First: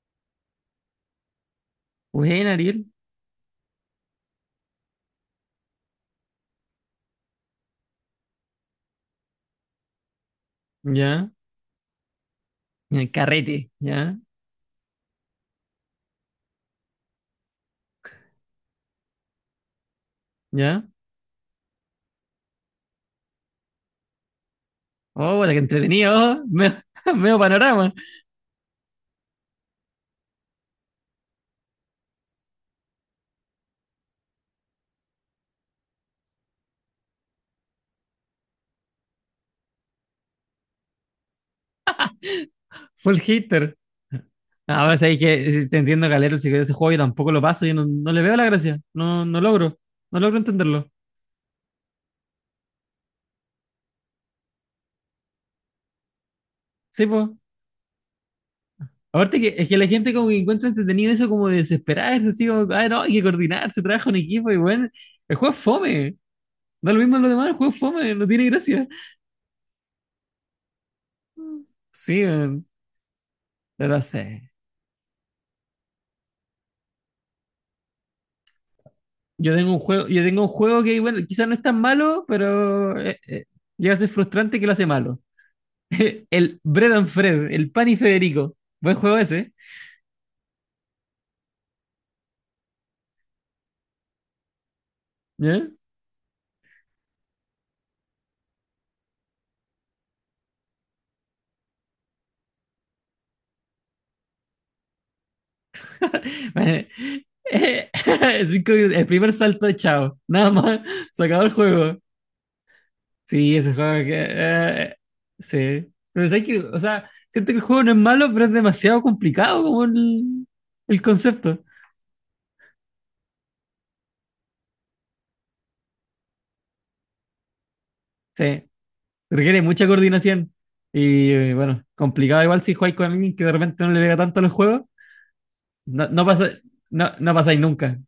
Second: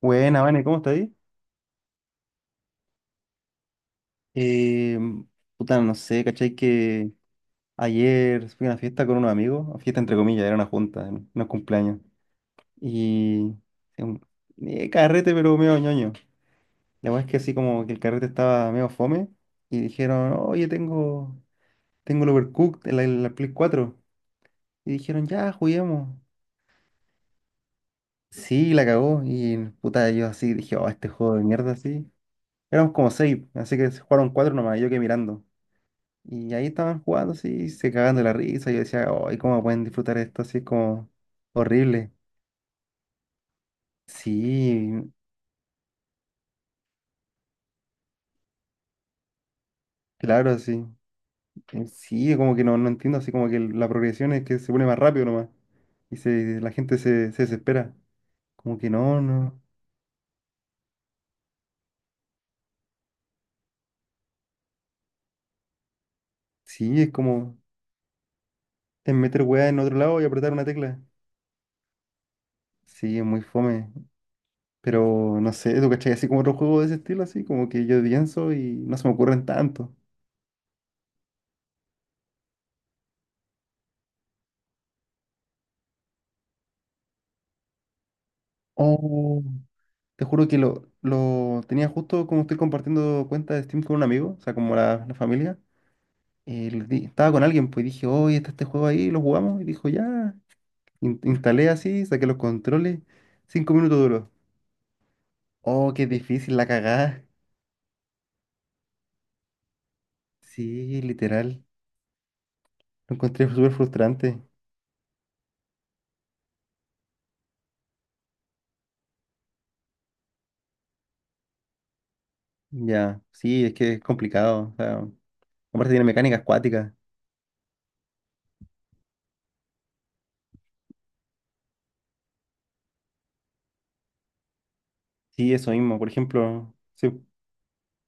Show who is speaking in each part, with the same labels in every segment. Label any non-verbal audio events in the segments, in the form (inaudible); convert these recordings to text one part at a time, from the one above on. Speaker 1: Buena, Vane, ¿cómo está ahí?
Speaker 2: Bueno, Ariel,
Speaker 1: Eh, Puta, no sé, ¿cachai? Que ayer fui a una fiesta con unos amigos, una fiesta entre comillas, era una junta, era
Speaker 2: ya,
Speaker 1: unos cumpleaños.
Speaker 2: ya,
Speaker 1: Y
Speaker 2: carrete,
Speaker 1: eh,
Speaker 2: ya,
Speaker 1: un- Carrete, pero medio ñoño. La verdad es que así como que el carrete estaba medio fome y dijeron, oye,
Speaker 2: ya.
Speaker 1: tengo el Overcooked, la Play cuatro. Y dijeron,
Speaker 2: Oh,
Speaker 1: ya,
Speaker 2: bueno, que
Speaker 1: juguemos.
Speaker 2: entretenido, oh, (laughs) medio panorama,
Speaker 1: Sí, la cagó. Y puta, yo así dije, oh, este juego de mierda, así. Éramos como seis, así que se jugaron cuatro nomás, y yo quedé mirando. Y ahí estaban jugando así, y se cagando de la risa. Yo decía, ay, ¿cómo pueden disfrutar esto así? Es como horrible.
Speaker 2: full hitter. Ahora
Speaker 1: Sí,
Speaker 2: sabéis que si te entiendo, Calero, si ese juego yo tampoco lo paso, yo no, no le veo la gracia, no logro
Speaker 1: claro, sí.
Speaker 2: entenderlo.
Speaker 1: Sí, como que no, no entiendo, así como que la progresión es que se pone más rápido nomás. Y la gente
Speaker 2: Sí, pues.
Speaker 1: se desespera. Como que no,
Speaker 2: Aparte que
Speaker 1: no.
Speaker 2: es que la gente como que encuentra entretenido eso como de desesperarse, así como, ah, no, hay que coordinarse, trabaja un equipo y bueno, el juego es fome, da lo
Speaker 1: Sí, es
Speaker 2: mismo a lo demás, el
Speaker 1: como
Speaker 2: juego es fome, no tiene gracia.
Speaker 1: es meter weá en otro lado y apretar una tecla.
Speaker 2: Sí,
Speaker 1: Sí, es muy
Speaker 2: no
Speaker 1: fome.
Speaker 2: lo sé.
Speaker 1: Pero no sé, ¿tú cachai? Así como otro juego de ese estilo, así como que yo pienso y no se me ocurren
Speaker 2: Yo tengo un
Speaker 1: tanto.
Speaker 2: juego, yo tengo un juego que, bueno, quizás no es tan malo, pero llega a ser frustrante que lo hace malo. (laughs) El Bread and Fred, el Pan y Federico. Buen juego
Speaker 1: Oh.
Speaker 2: ese.
Speaker 1: Te juro que lo tenía justo como estoy compartiendo cuenta de Steam con un amigo, o sea, como la familia.
Speaker 2: ¿Ya?
Speaker 1: Estaba con alguien, pues y dije, oye, está este juego ahí, lo jugamos. Y dijo, ya. Instalé así, saqué los controles. Cinco minutos duró. Oh, qué difícil la
Speaker 2: Bueno,
Speaker 1: cagada.
Speaker 2: eh, (laughs) 5 minutos, el primer salto de chao. Nada más.
Speaker 1: Sí,
Speaker 2: (laughs) Se acabó el
Speaker 1: literal.
Speaker 2: juego.
Speaker 1: Lo encontré
Speaker 2: Sí,
Speaker 1: súper
Speaker 2: ese juego que.
Speaker 1: frustrante.
Speaker 2: Sí. Pero ¿sabes qué? O sea, siento que el juego no es malo, pero es demasiado complicado como el concepto.
Speaker 1: Ya, sí, es que es complicado. O sea, aparte tiene mecánicas acuáticas.
Speaker 2: Sí. Requiere mucha coordinación. Y bueno, complicado igual si jugáis con alguien que de repente no le pega tanto a los juegos.
Speaker 1: Sí, eso mismo. Por
Speaker 2: No, pasa,
Speaker 1: ejemplo,
Speaker 2: no,
Speaker 1: sí,
Speaker 2: no pasáis nunca.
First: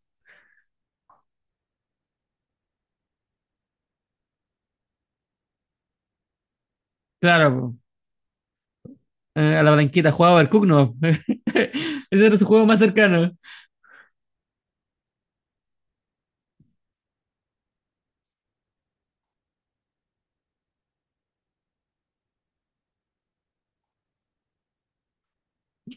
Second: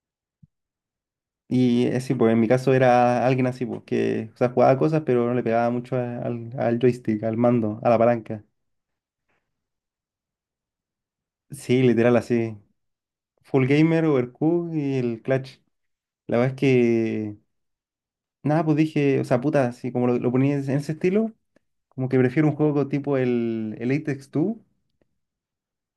Speaker 1: Sí, pues en mi caso era alguien así, pues que, o sea, jugaba cosas, pero no le pegaba mucho al joystick, al
Speaker 2: Claro, po.
Speaker 1: mando, a la palanca.
Speaker 2: A la blanquita jugaba el Cook, no. (laughs)
Speaker 1: Sí, literal
Speaker 2: Ese era su
Speaker 1: así.
Speaker 2: juego más cercano.
Speaker 1: Full Gamer, Overcooked y el Clutch. La verdad es que, nada, pues dije, o sea, puta, así como lo ponía en ese estilo, como que prefiero un juego tipo el Apex 2,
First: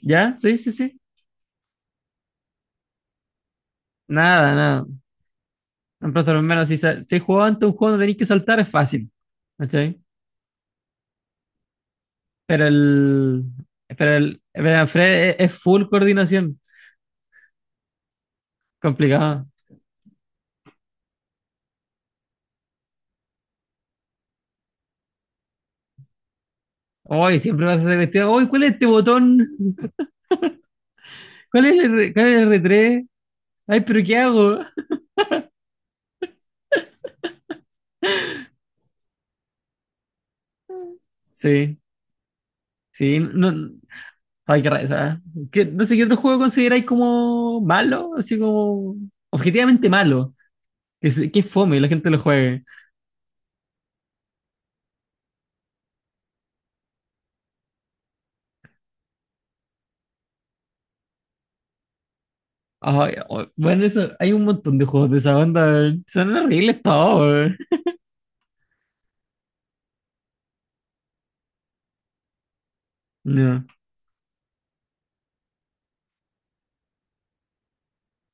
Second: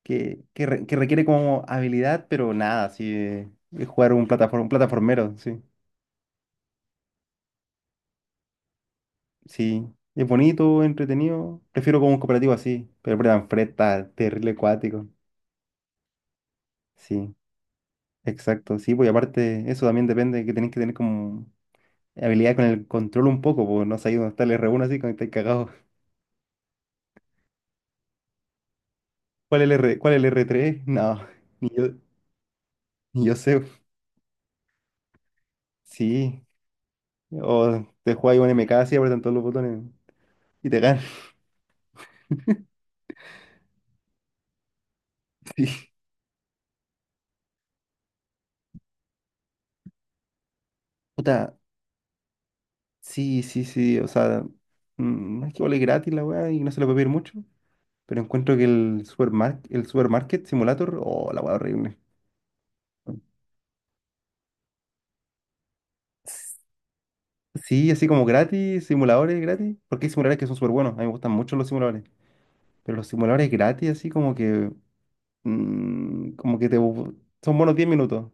Speaker 2: ¿Ya? Sí, sí,
Speaker 1: que
Speaker 2: sí.
Speaker 1: requiere como habilidad, pero nada, así, es jugar
Speaker 2: Nada,
Speaker 1: un
Speaker 2: nada.
Speaker 1: plataformero, sí.
Speaker 2: En Plaza de los menos, si jugado ante un juego no tenéis que saltar, es fácil.
Speaker 1: Sí,
Speaker 2: ¿Cachai?
Speaker 1: es bonito, entretenido. Prefiero como un cooperativo
Speaker 2: Pero
Speaker 1: así, pero
Speaker 2: el.
Speaker 1: Bredan Fred está
Speaker 2: Pero el.
Speaker 1: terrible
Speaker 2: Pero
Speaker 1: acuático.
Speaker 2: Fred es full coordinación.
Speaker 1: Sí, exacto. Sí, pues y
Speaker 2: Complicado.
Speaker 1: aparte, eso también depende que tenés que tener como habilidad con el control un poco, porque no sabéis dónde está el r uno así, cuando estáis cagados.
Speaker 2: Hoy siempre vas a hacer cuestión. Hoy, ¿cuál es este botón?
Speaker 1: (laughs) ¿Cuál es el R, cuál es el r tres? (laughs) No,
Speaker 2: ¿Cuál
Speaker 1: ni
Speaker 2: es
Speaker 1: yo,
Speaker 2: el R3?
Speaker 1: ni yo sé.
Speaker 2: Ay, pero ¿qué hago?
Speaker 1: Sí, o te juegas un M K así, apretan todos los botones y te ganan. (laughs)
Speaker 2: Sí, sí, no, ay, qué reza. No
Speaker 1: Sí.
Speaker 2: sé qué otro juego consideráis como malo, así como objetivamente malo. Que
Speaker 1: Puta,
Speaker 2: fome la gente lo juegue.
Speaker 1: sí, sí, sí, o sea, es que vale gratis la weá y no se le puede pedir mucho. Pero encuentro que el supermarket simulator, oh, la hueá horrible.
Speaker 2: Ay, oh, bueno, eso, hay un montón de juegos de esa onda, weón. Son
Speaker 1: S-
Speaker 2: horribles todos, weón.
Speaker 1: Sí, así como gratis, simuladores gratis. Porque hay simuladores que son súper buenos. A mí me gustan mucho los simuladores. Pero los simuladores
Speaker 2: No,
Speaker 1: gratis, así como que mm, como que te. bu- son buenos 10 minutos.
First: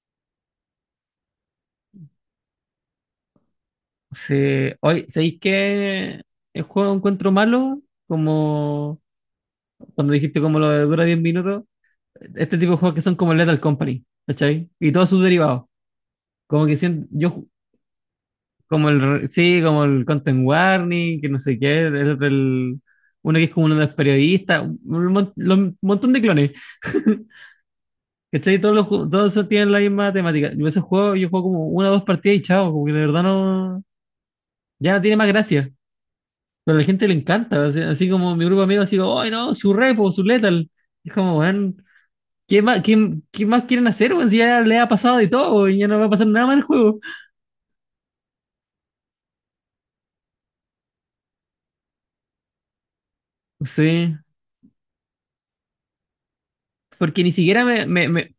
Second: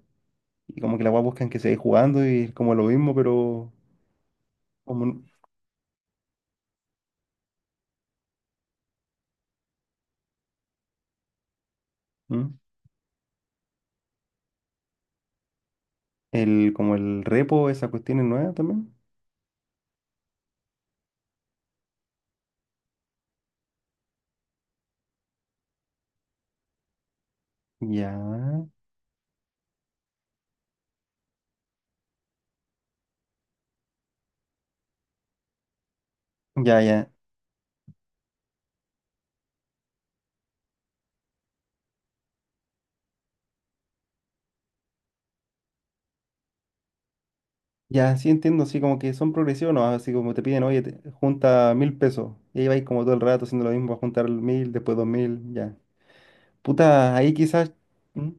Speaker 1: Y como que la weá buscan que se jugando y es como lo mismo, pero.
Speaker 2: sí.
Speaker 1: Como,
Speaker 2: Hoy,
Speaker 1: n-
Speaker 2: ¿sabéis qué el juego encuentro malo? Como cuando dijiste como lo de dura 10 minutos.
Speaker 1: ¿Mm?
Speaker 2: Este tipo de juegos que son como Lethal Company, ¿cachai? Y todos sus derivados. Como
Speaker 1: El,
Speaker 2: que
Speaker 1: como
Speaker 2: siento,
Speaker 1: el repo, esa cuestión es nueva
Speaker 2: Como
Speaker 1: también.
Speaker 2: el, sí, como el Content Warning, que no sé qué, uno que es como uno de los periodistas, un montón de clones, (laughs) ¿cachai?
Speaker 1: Ya.
Speaker 2: Todos esos tienen la misma temática. Yo esos juegos, yo juego como una o dos partidas y chao, como que de verdad no, ya no tiene más gracia. Pero a
Speaker 1: Ya,
Speaker 2: la gente
Speaker 1: ya.
Speaker 2: le encanta, así como mi grupo de amigos, así como, ¡ay no! Su repo, su letal. Es como, weón, ¿qué más, qué más quieren hacer, weón? Si ya le ha pasado de todo, y ya no va a pasar nada más en el juego.
Speaker 1: Ya, sí entiendo, así como que son progresivos, ¿no? Así como te piden, oye, junta mil pesos. Y ahí vais como todo el rato haciendo lo mismo, a
Speaker 2: Sí.
Speaker 1: juntar mil, después dos mil, ya. Puta,
Speaker 2: Porque ni
Speaker 1: ahí
Speaker 2: siquiera
Speaker 1: quizás... ¿Mm?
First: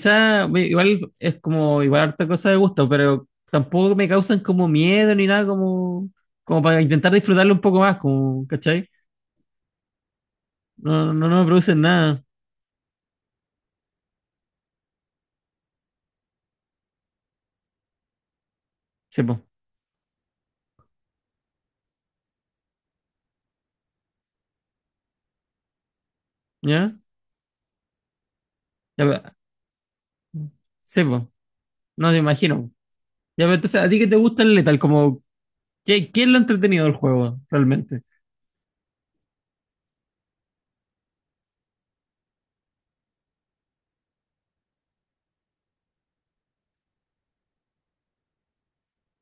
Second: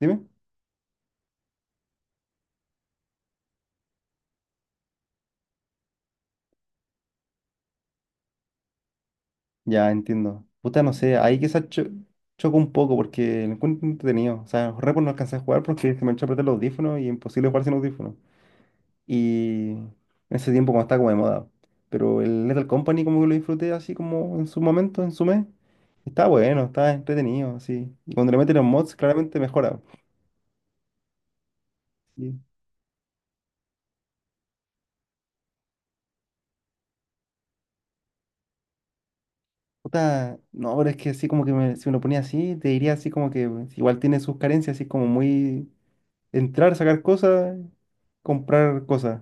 Speaker 1: Dime.
Speaker 2: igual es como, igual harta cosa de gusto, pero tampoco me causan como miedo ni nada, como, para intentar disfrutarlo un poco más, como, ¿cachai?
Speaker 1: Ya, entiendo. Puta, no
Speaker 2: No,
Speaker 1: sé,
Speaker 2: no,
Speaker 1: ahí
Speaker 2: no me
Speaker 1: quizás
Speaker 2: producen nada,
Speaker 1: choco un poco porque lo encuentro entretenido. O sea, Repo no alcancé a jugar porque se me echó a perder los audífonos y imposible jugar sin audífonos.
Speaker 2: sepo,
Speaker 1: Y en ese tiempo cuando estaba como de moda. Pero el Lethal Company como que lo disfruté así como en su momento, en su mes. Está bueno, está
Speaker 2: ¿ya?
Speaker 1: entretenido, así. Y cuando le meten los mods,
Speaker 2: Ya,
Speaker 1: claramente mejora.
Speaker 2: sepo, no te
Speaker 1: Sí.
Speaker 2: imagino. Ya, pero entonces, ¿a ti qué te gusta el Lethal? Como, ¿qué es lo entretenido del juego, realmente?
Speaker 1: Puta, no, pero es que así como que si me lo ponía así, te diría así como que pues, igual tiene sus carencias, así como muy entrar, sacar cosas, comprar cosas.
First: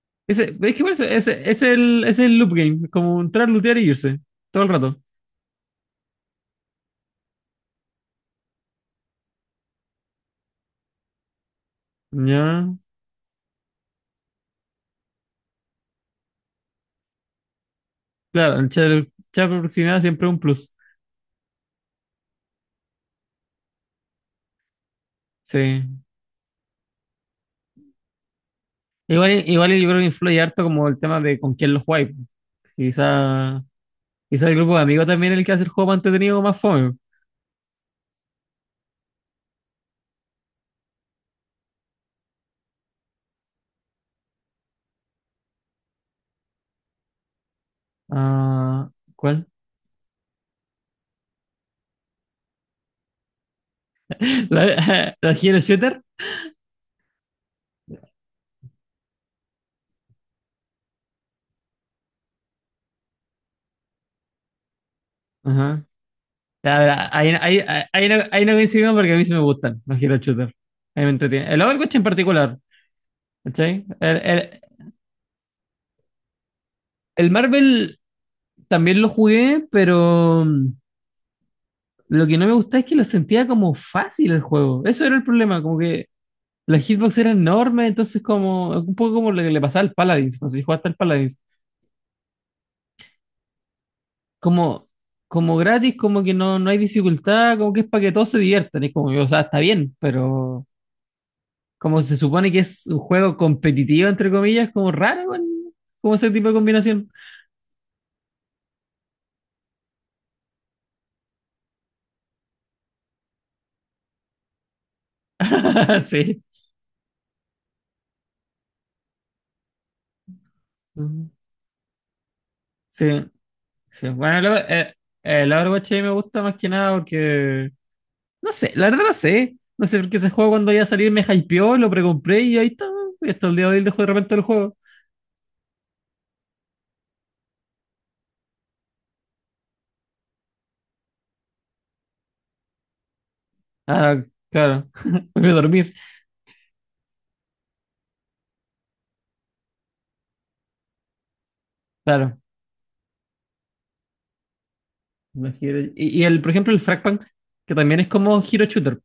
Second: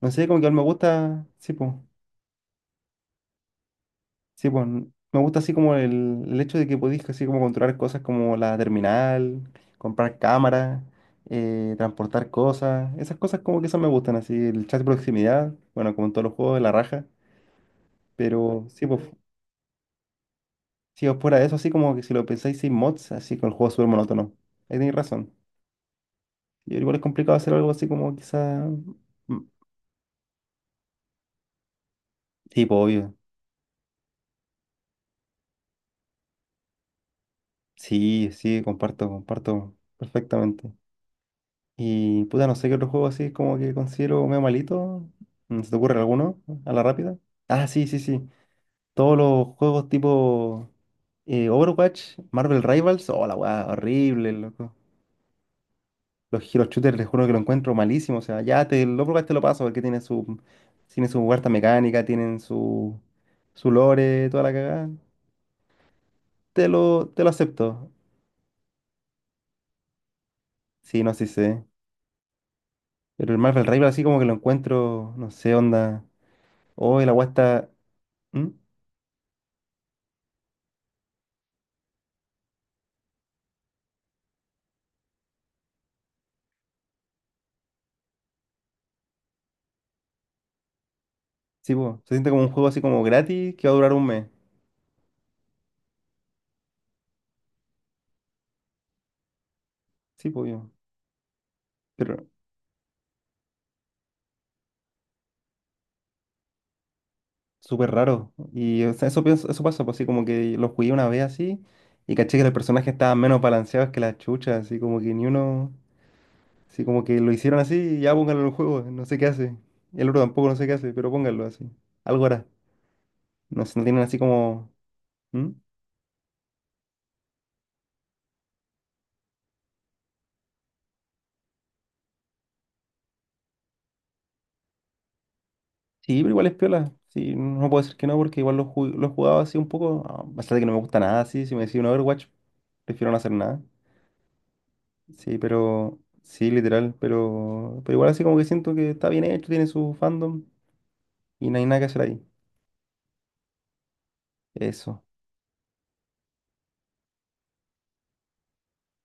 Speaker 1: No sé, como que igual
Speaker 2: Ese,
Speaker 1: me
Speaker 2: es que por eso,
Speaker 1: gusta,
Speaker 2: ese,
Speaker 1: sí,
Speaker 2: es
Speaker 1: pues.
Speaker 2: el, ese es el loop game, es como entrar, lootear y irse,
Speaker 1: Sí,
Speaker 2: todo
Speaker 1: pues
Speaker 2: el rato,
Speaker 1: me gusta así como el hecho de que podéis así como controlar cosas como la terminal, comprar cámaras, transportar
Speaker 2: ¿ya?
Speaker 1: cosas, esas cosas como que esas me gustan, así el chat de proximidad, bueno, como en todos los juegos de la raja,
Speaker 2: Claro,
Speaker 1: pero
Speaker 2: el
Speaker 1: sí, pues
Speaker 2: chat por proximidad siempre es un plus,
Speaker 1: si os fuera de eso, así como que si lo pensáis sin mods, así con el juego es súper monótono, ahí tenéis razón.
Speaker 2: sí.
Speaker 1: Y igual es complicado hacer algo así como quizá... Mm,
Speaker 2: Igual yo creo que influye harto como el tema de con quién lo jugáis.
Speaker 1: sí, pues obvio,
Speaker 2: Quizá, quizá el grupo de amigos también es el que hace el juego más entretenido o más fome.
Speaker 1: sí, sí, comparto, comparto perfectamente. Y puta, no sé qué otro juego así como que considero medio malito. Mm, ¿se te ocurre alguno a la rápida? Ah, sí, sí, sí.
Speaker 2: Ah,
Speaker 1: Todos
Speaker 2: ¿cuál?
Speaker 1: los juegos tipo Overwatch, Marvel Rivals. Oh, la weá, horrible,
Speaker 2: (laughs)
Speaker 1: loco.
Speaker 2: ¿La, (laughs) la Hero Shooter?
Speaker 1: Los Hero Shooters, les juro que lo encuentro malísimo. O sea, ya te, el Overwatch te lo paso porque tiene tiene su huerta mecánica, su lore, toda la cagada.
Speaker 2: Ajá. Ya, verá,
Speaker 1: Te lo
Speaker 2: ahí, ahí, ahí,
Speaker 1: acepto.
Speaker 2: ahí no, ahí no coincidimos porque a mí sí me gustan los Hero Shooter. A
Speaker 1: Sí,
Speaker 2: mí me
Speaker 1: no, sí
Speaker 2: entretienen. El
Speaker 1: sé.
Speaker 2: Overwatch en particular,
Speaker 1: Pero el Marvel
Speaker 2: ¿cachai?
Speaker 1: Rivals así
Speaker 2: El,
Speaker 1: como que lo
Speaker 2: el,
Speaker 1: encuentro, no sé, onda. Oh, la weá
Speaker 2: el
Speaker 1: está.
Speaker 2: Marvel
Speaker 1: ¿Mm?
Speaker 2: también lo jugué, pero lo que no me gusta es que lo sentía como fácil el juego. Eso era el problema, como que la hitbox era enorme, entonces como un poco como lo que le pasaba al Paladins, no sé si jugaste al Paladins,
Speaker 1: Sí, po, se siente como un juego así como gratis que va a durar un mes.
Speaker 2: como, como gratis, como que no hay dificultad, como que es para que todos se diviertan, es como, o sea, está bien,
Speaker 1: Sí, pues
Speaker 2: pero
Speaker 1: yo.
Speaker 2: como se
Speaker 1: Pero
Speaker 2: supone que es un juego competitivo, entre comillas, como raro, bueno, como ese tipo de combinación.
Speaker 1: súper raro. Y o sea, eso pienso, eso pasa, pues así como que lo jugué una vez así y caché que los personajes estaban menos balanceados que las chuchas, así como que ni uno,
Speaker 2: (laughs) Sí.
Speaker 1: así como que lo hicieron así y ya pónganlo en el juego, no sé qué hace. Y el otro tampoco no sé qué hace, pero
Speaker 2: Ujú.
Speaker 1: pónganlo así. Algo hará.
Speaker 2: Sí,
Speaker 1: No sé, no tienen
Speaker 2: sí.
Speaker 1: así
Speaker 2: Bueno, el,
Speaker 1: como...
Speaker 2: eh, eh,
Speaker 1: ¿Mm?
Speaker 2: el Overwatch a mí me gusta más que nada porque, no sé, la verdad no sé, porque ese juego cuando iba a salir me hypeó, lo precompré y ahí está, y hasta el día de hoy dejo de repente el juego.
Speaker 1: Sí, pero igual es piola. Sí, no puedo decir que no porque igual lo he jugado así un poco, a pesar de que no me gusta nada así, si me decís un Overwatch, prefiero no hacer nada.
Speaker 2: Ah, claro. (laughs)
Speaker 1: Sí,
Speaker 2: Voy a dormir.
Speaker 1: pero sí, literal, pero igual así como que siento que está bien hecho, tiene su fandom y no hay nada que hacer ahí.
Speaker 2: Claro.
Speaker 1: Eso.
Speaker 2: Y, el, por ejemplo, el Fragpunk, que también es como Hero Shooter.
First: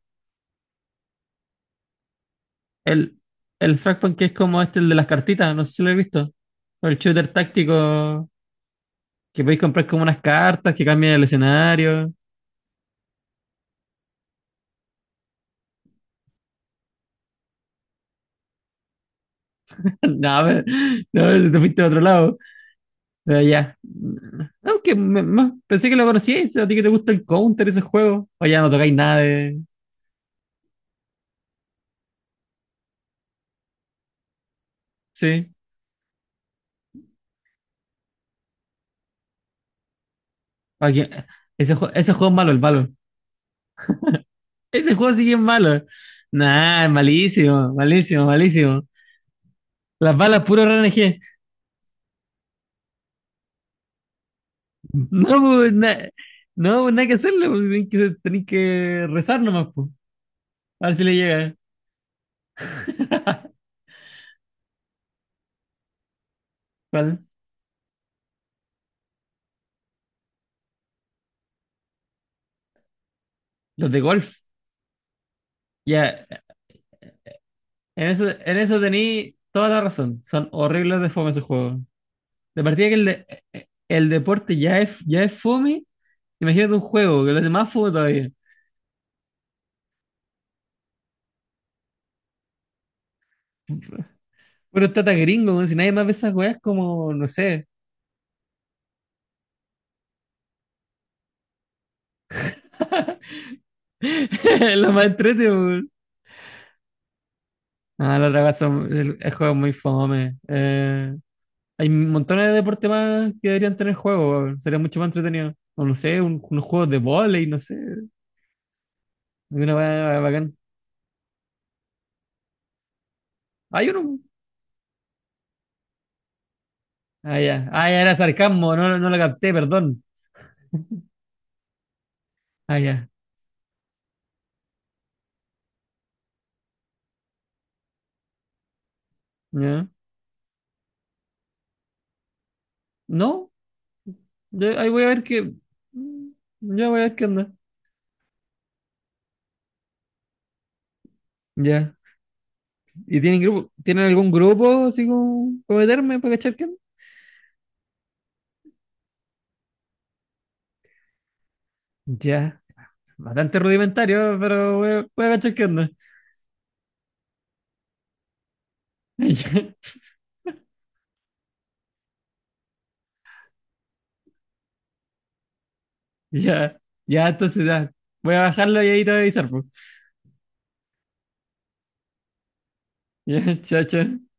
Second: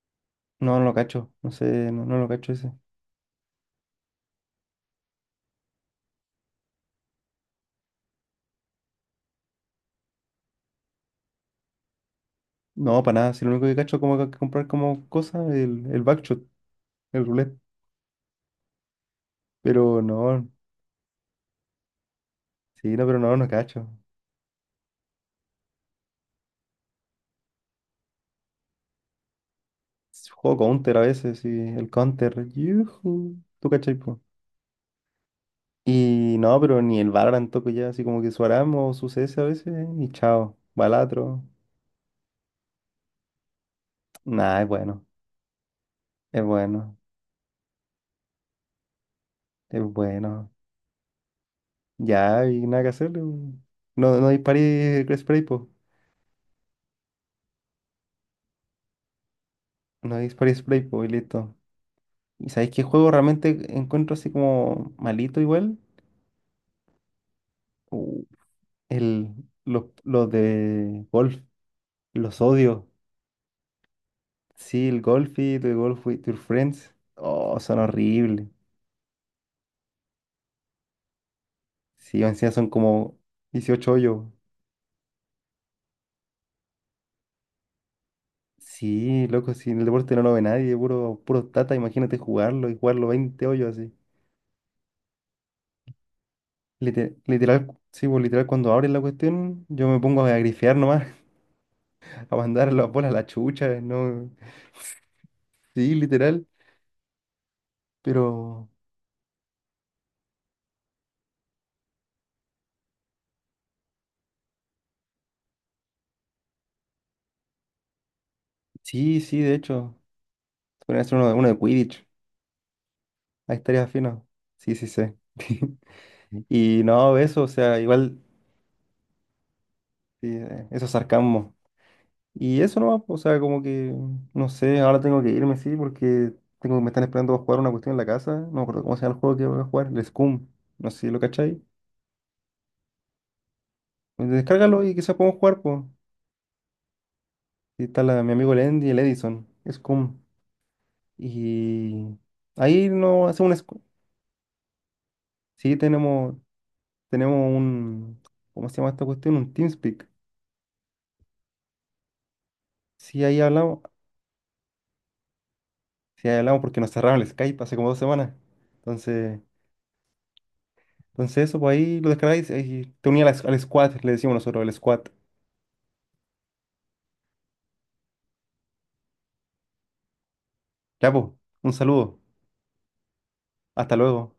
Speaker 1: No, no lo cacho, no sé, no lo cacho ese.
Speaker 2: El, el Fragpunk que es como este, el de las cartitas, no sé si lo he visto. O el shooter táctico, que podéis comprar como unas cartas que cambian el escenario. (laughs)
Speaker 1: No, para nada, si lo único que cacho es como que comprar como cosa el backshot, el roulette. Pero
Speaker 2: No, a
Speaker 1: no,
Speaker 2: ver, no, te fuiste a otro lado.
Speaker 1: sí, no, pero no,
Speaker 2: Pero
Speaker 1: no
Speaker 2: ya.
Speaker 1: cacho.
Speaker 2: Aunque pensé que lo conocíais, si a ti que te gusta el Counter, ese juego. O ya no tocáis nada de.
Speaker 1: Juego counter a veces, sí, el counter, yujú, tú cachai, po.
Speaker 2: Sí.
Speaker 1: Y no, pero ni el Valorant toco ya, así como que su Aram o su CS a veces, y chao,
Speaker 2: Oye,
Speaker 1: Balatro.
Speaker 2: ese juego es malo, el malo.
Speaker 1: Nah, es
Speaker 2: Ese
Speaker 1: bueno,
Speaker 2: juego sigue malo.
Speaker 1: es
Speaker 2: Nah,
Speaker 1: bueno.
Speaker 2: malísimo, malísimo, malísimo.
Speaker 1: Es
Speaker 2: Las balas
Speaker 1: bueno.
Speaker 2: puro RNG.
Speaker 1: Ya, hay nada que hacer. No, no disparé
Speaker 2: No,
Speaker 1: spray, po.
Speaker 2: pues, no, pues, nada que hacerle, pues, tenés que rezar nomás, pues.
Speaker 1: No disparé spray,
Speaker 2: A ver
Speaker 1: po,
Speaker 2: si
Speaker 1: y
Speaker 2: le llega.
Speaker 1: listo. ¿Y sabéis qué juego realmente encuentro así como malito igual?
Speaker 2: ¿Cuál?
Speaker 1: Uh, El, los de golf. Los odio.
Speaker 2: Los de golf.
Speaker 1: Sí, el golf y tu golf with your
Speaker 2: Ya,
Speaker 1: friends. Oh, son
Speaker 2: en eso,
Speaker 1: horribles.
Speaker 2: en eso tení toda la razón. Son horribles de fome esos juegos.
Speaker 1: Sí, encima
Speaker 2: De
Speaker 1: son
Speaker 2: partida que el,
Speaker 1: como
Speaker 2: de-
Speaker 1: 18
Speaker 2: el
Speaker 1: hoyos.
Speaker 2: deporte ya es fome, imagínate un juego que lo hace más fome todavía.
Speaker 1: Sí, loco, si en el deporte no lo ve nadie, puro, puro tata, imagínate jugarlo y jugarlo 20 hoyos así.
Speaker 2: Puro tata gringo, weón, si nadie más ve esas weas como, no sé,
Speaker 1: Literal, sí, pues, literal, cuando abres la cuestión, yo me pongo a grifear nomás, (laughs) a mandar las bolas a la chucha, ¿no?
Speaker 2: (laughs) lo más entrete, weón.
Speaker 1: Sí, literal,
Speaker 2: Ah, la otra
Speaker 1: pero
Speaker 2: cosa, el juego es muy fome. Hay montones de deportes más que deberían tener juegos, weón, sería mucho más entretenido. O no sé, unos juegos de vóley, no sé,
Speaker 1: sí, sí, de
Speaker 2: una
Speaker 1: hecho,
Speaker 2: weá bacán.
Speaker 1: podría hacer uno de Quidditch, ahí estaría
Speaker 2: Hay uno.
Speaker 1: fino. Sí, sí, sé. (laughs) Y no,
Speaker 2: Ah,
Speaker 1: eso, o
Speaker 2: ya.
Speaker 1: sea,
Speaker 2: Ah, ya era
Speaker 1: igual,
Speaker 2: sarcasmo, no, no, no lo capté, perdón.
Speaker 1: sí, eso es sarcasmo. Y
Speaker 2: Ah,
Speaker 1: eso nomás,
Speaker 2: ya.
Speaker 1: o sea, como que, no sé, ahora tengo que irme, sí, porque tengo, me están esperando a jugar una cuestión en la casa, no me acuerdo cómo se llama el juego que voy a
Speaker 2: Ya.
Speaker 1: jugar, el Scum, no sé si lo cacháis.
Speaker 2: No,
Speaker 1: Descárgalo
Speaker 2: ahí
Speaker 1: y
Speaker 2: voy a
Speaker 1: quizás
Speaker 2: ver
Speaker 1: podemos
Speaker 2: qué.
Speaker 1: jugar, pues.
Speaker 2: mm, Ya voy a ver qué onda.
Speaker 1: Y está mi amigo el Andy, y el Edison, es.
Speaker 2: Ya.
Speaker 1: Y ahí
Speaker 2: ¿Y
Speaker 1: no
Speaker 2: tienen
Speaker 1: hace un
Speaker 2: grupo? ¿Tienen algún grupo así como
Speaker 1: sí,
Speaker 2: para meterme para cachar qué onda?
Speaker 1: tenemos un. ¿Cómo se llama esta cuestión? Un TeamSpeak.
Speaker 2: Ya.
Speaker 1: Sí, ahí
Speaker 2: Bastante
Speaker 1: hablamos.
Speaker 2: rudimentario, pero voy a cachar qué onda.
Speaker 1: Sí, ahí hablamos porque nos cerraron el Skype hace como dos semanas. Entonces,
Speaker 2: (laughs)
Speaker 1: entonces eso, pues ahí lo descargáis y te uní al squad, le decimos nosotros, el squad.
Speaker 2: (laughs) Ya, ya, entonces ya. Voy a bajarlo y ahí te voy a avisar, pues.
Speaker 1: Ya, pues, un saludo.
Speaker 2: Ya, (laughs) chao,
Speaker 1: Hasta
Speaker 2: chao.
Speaker 1: luego.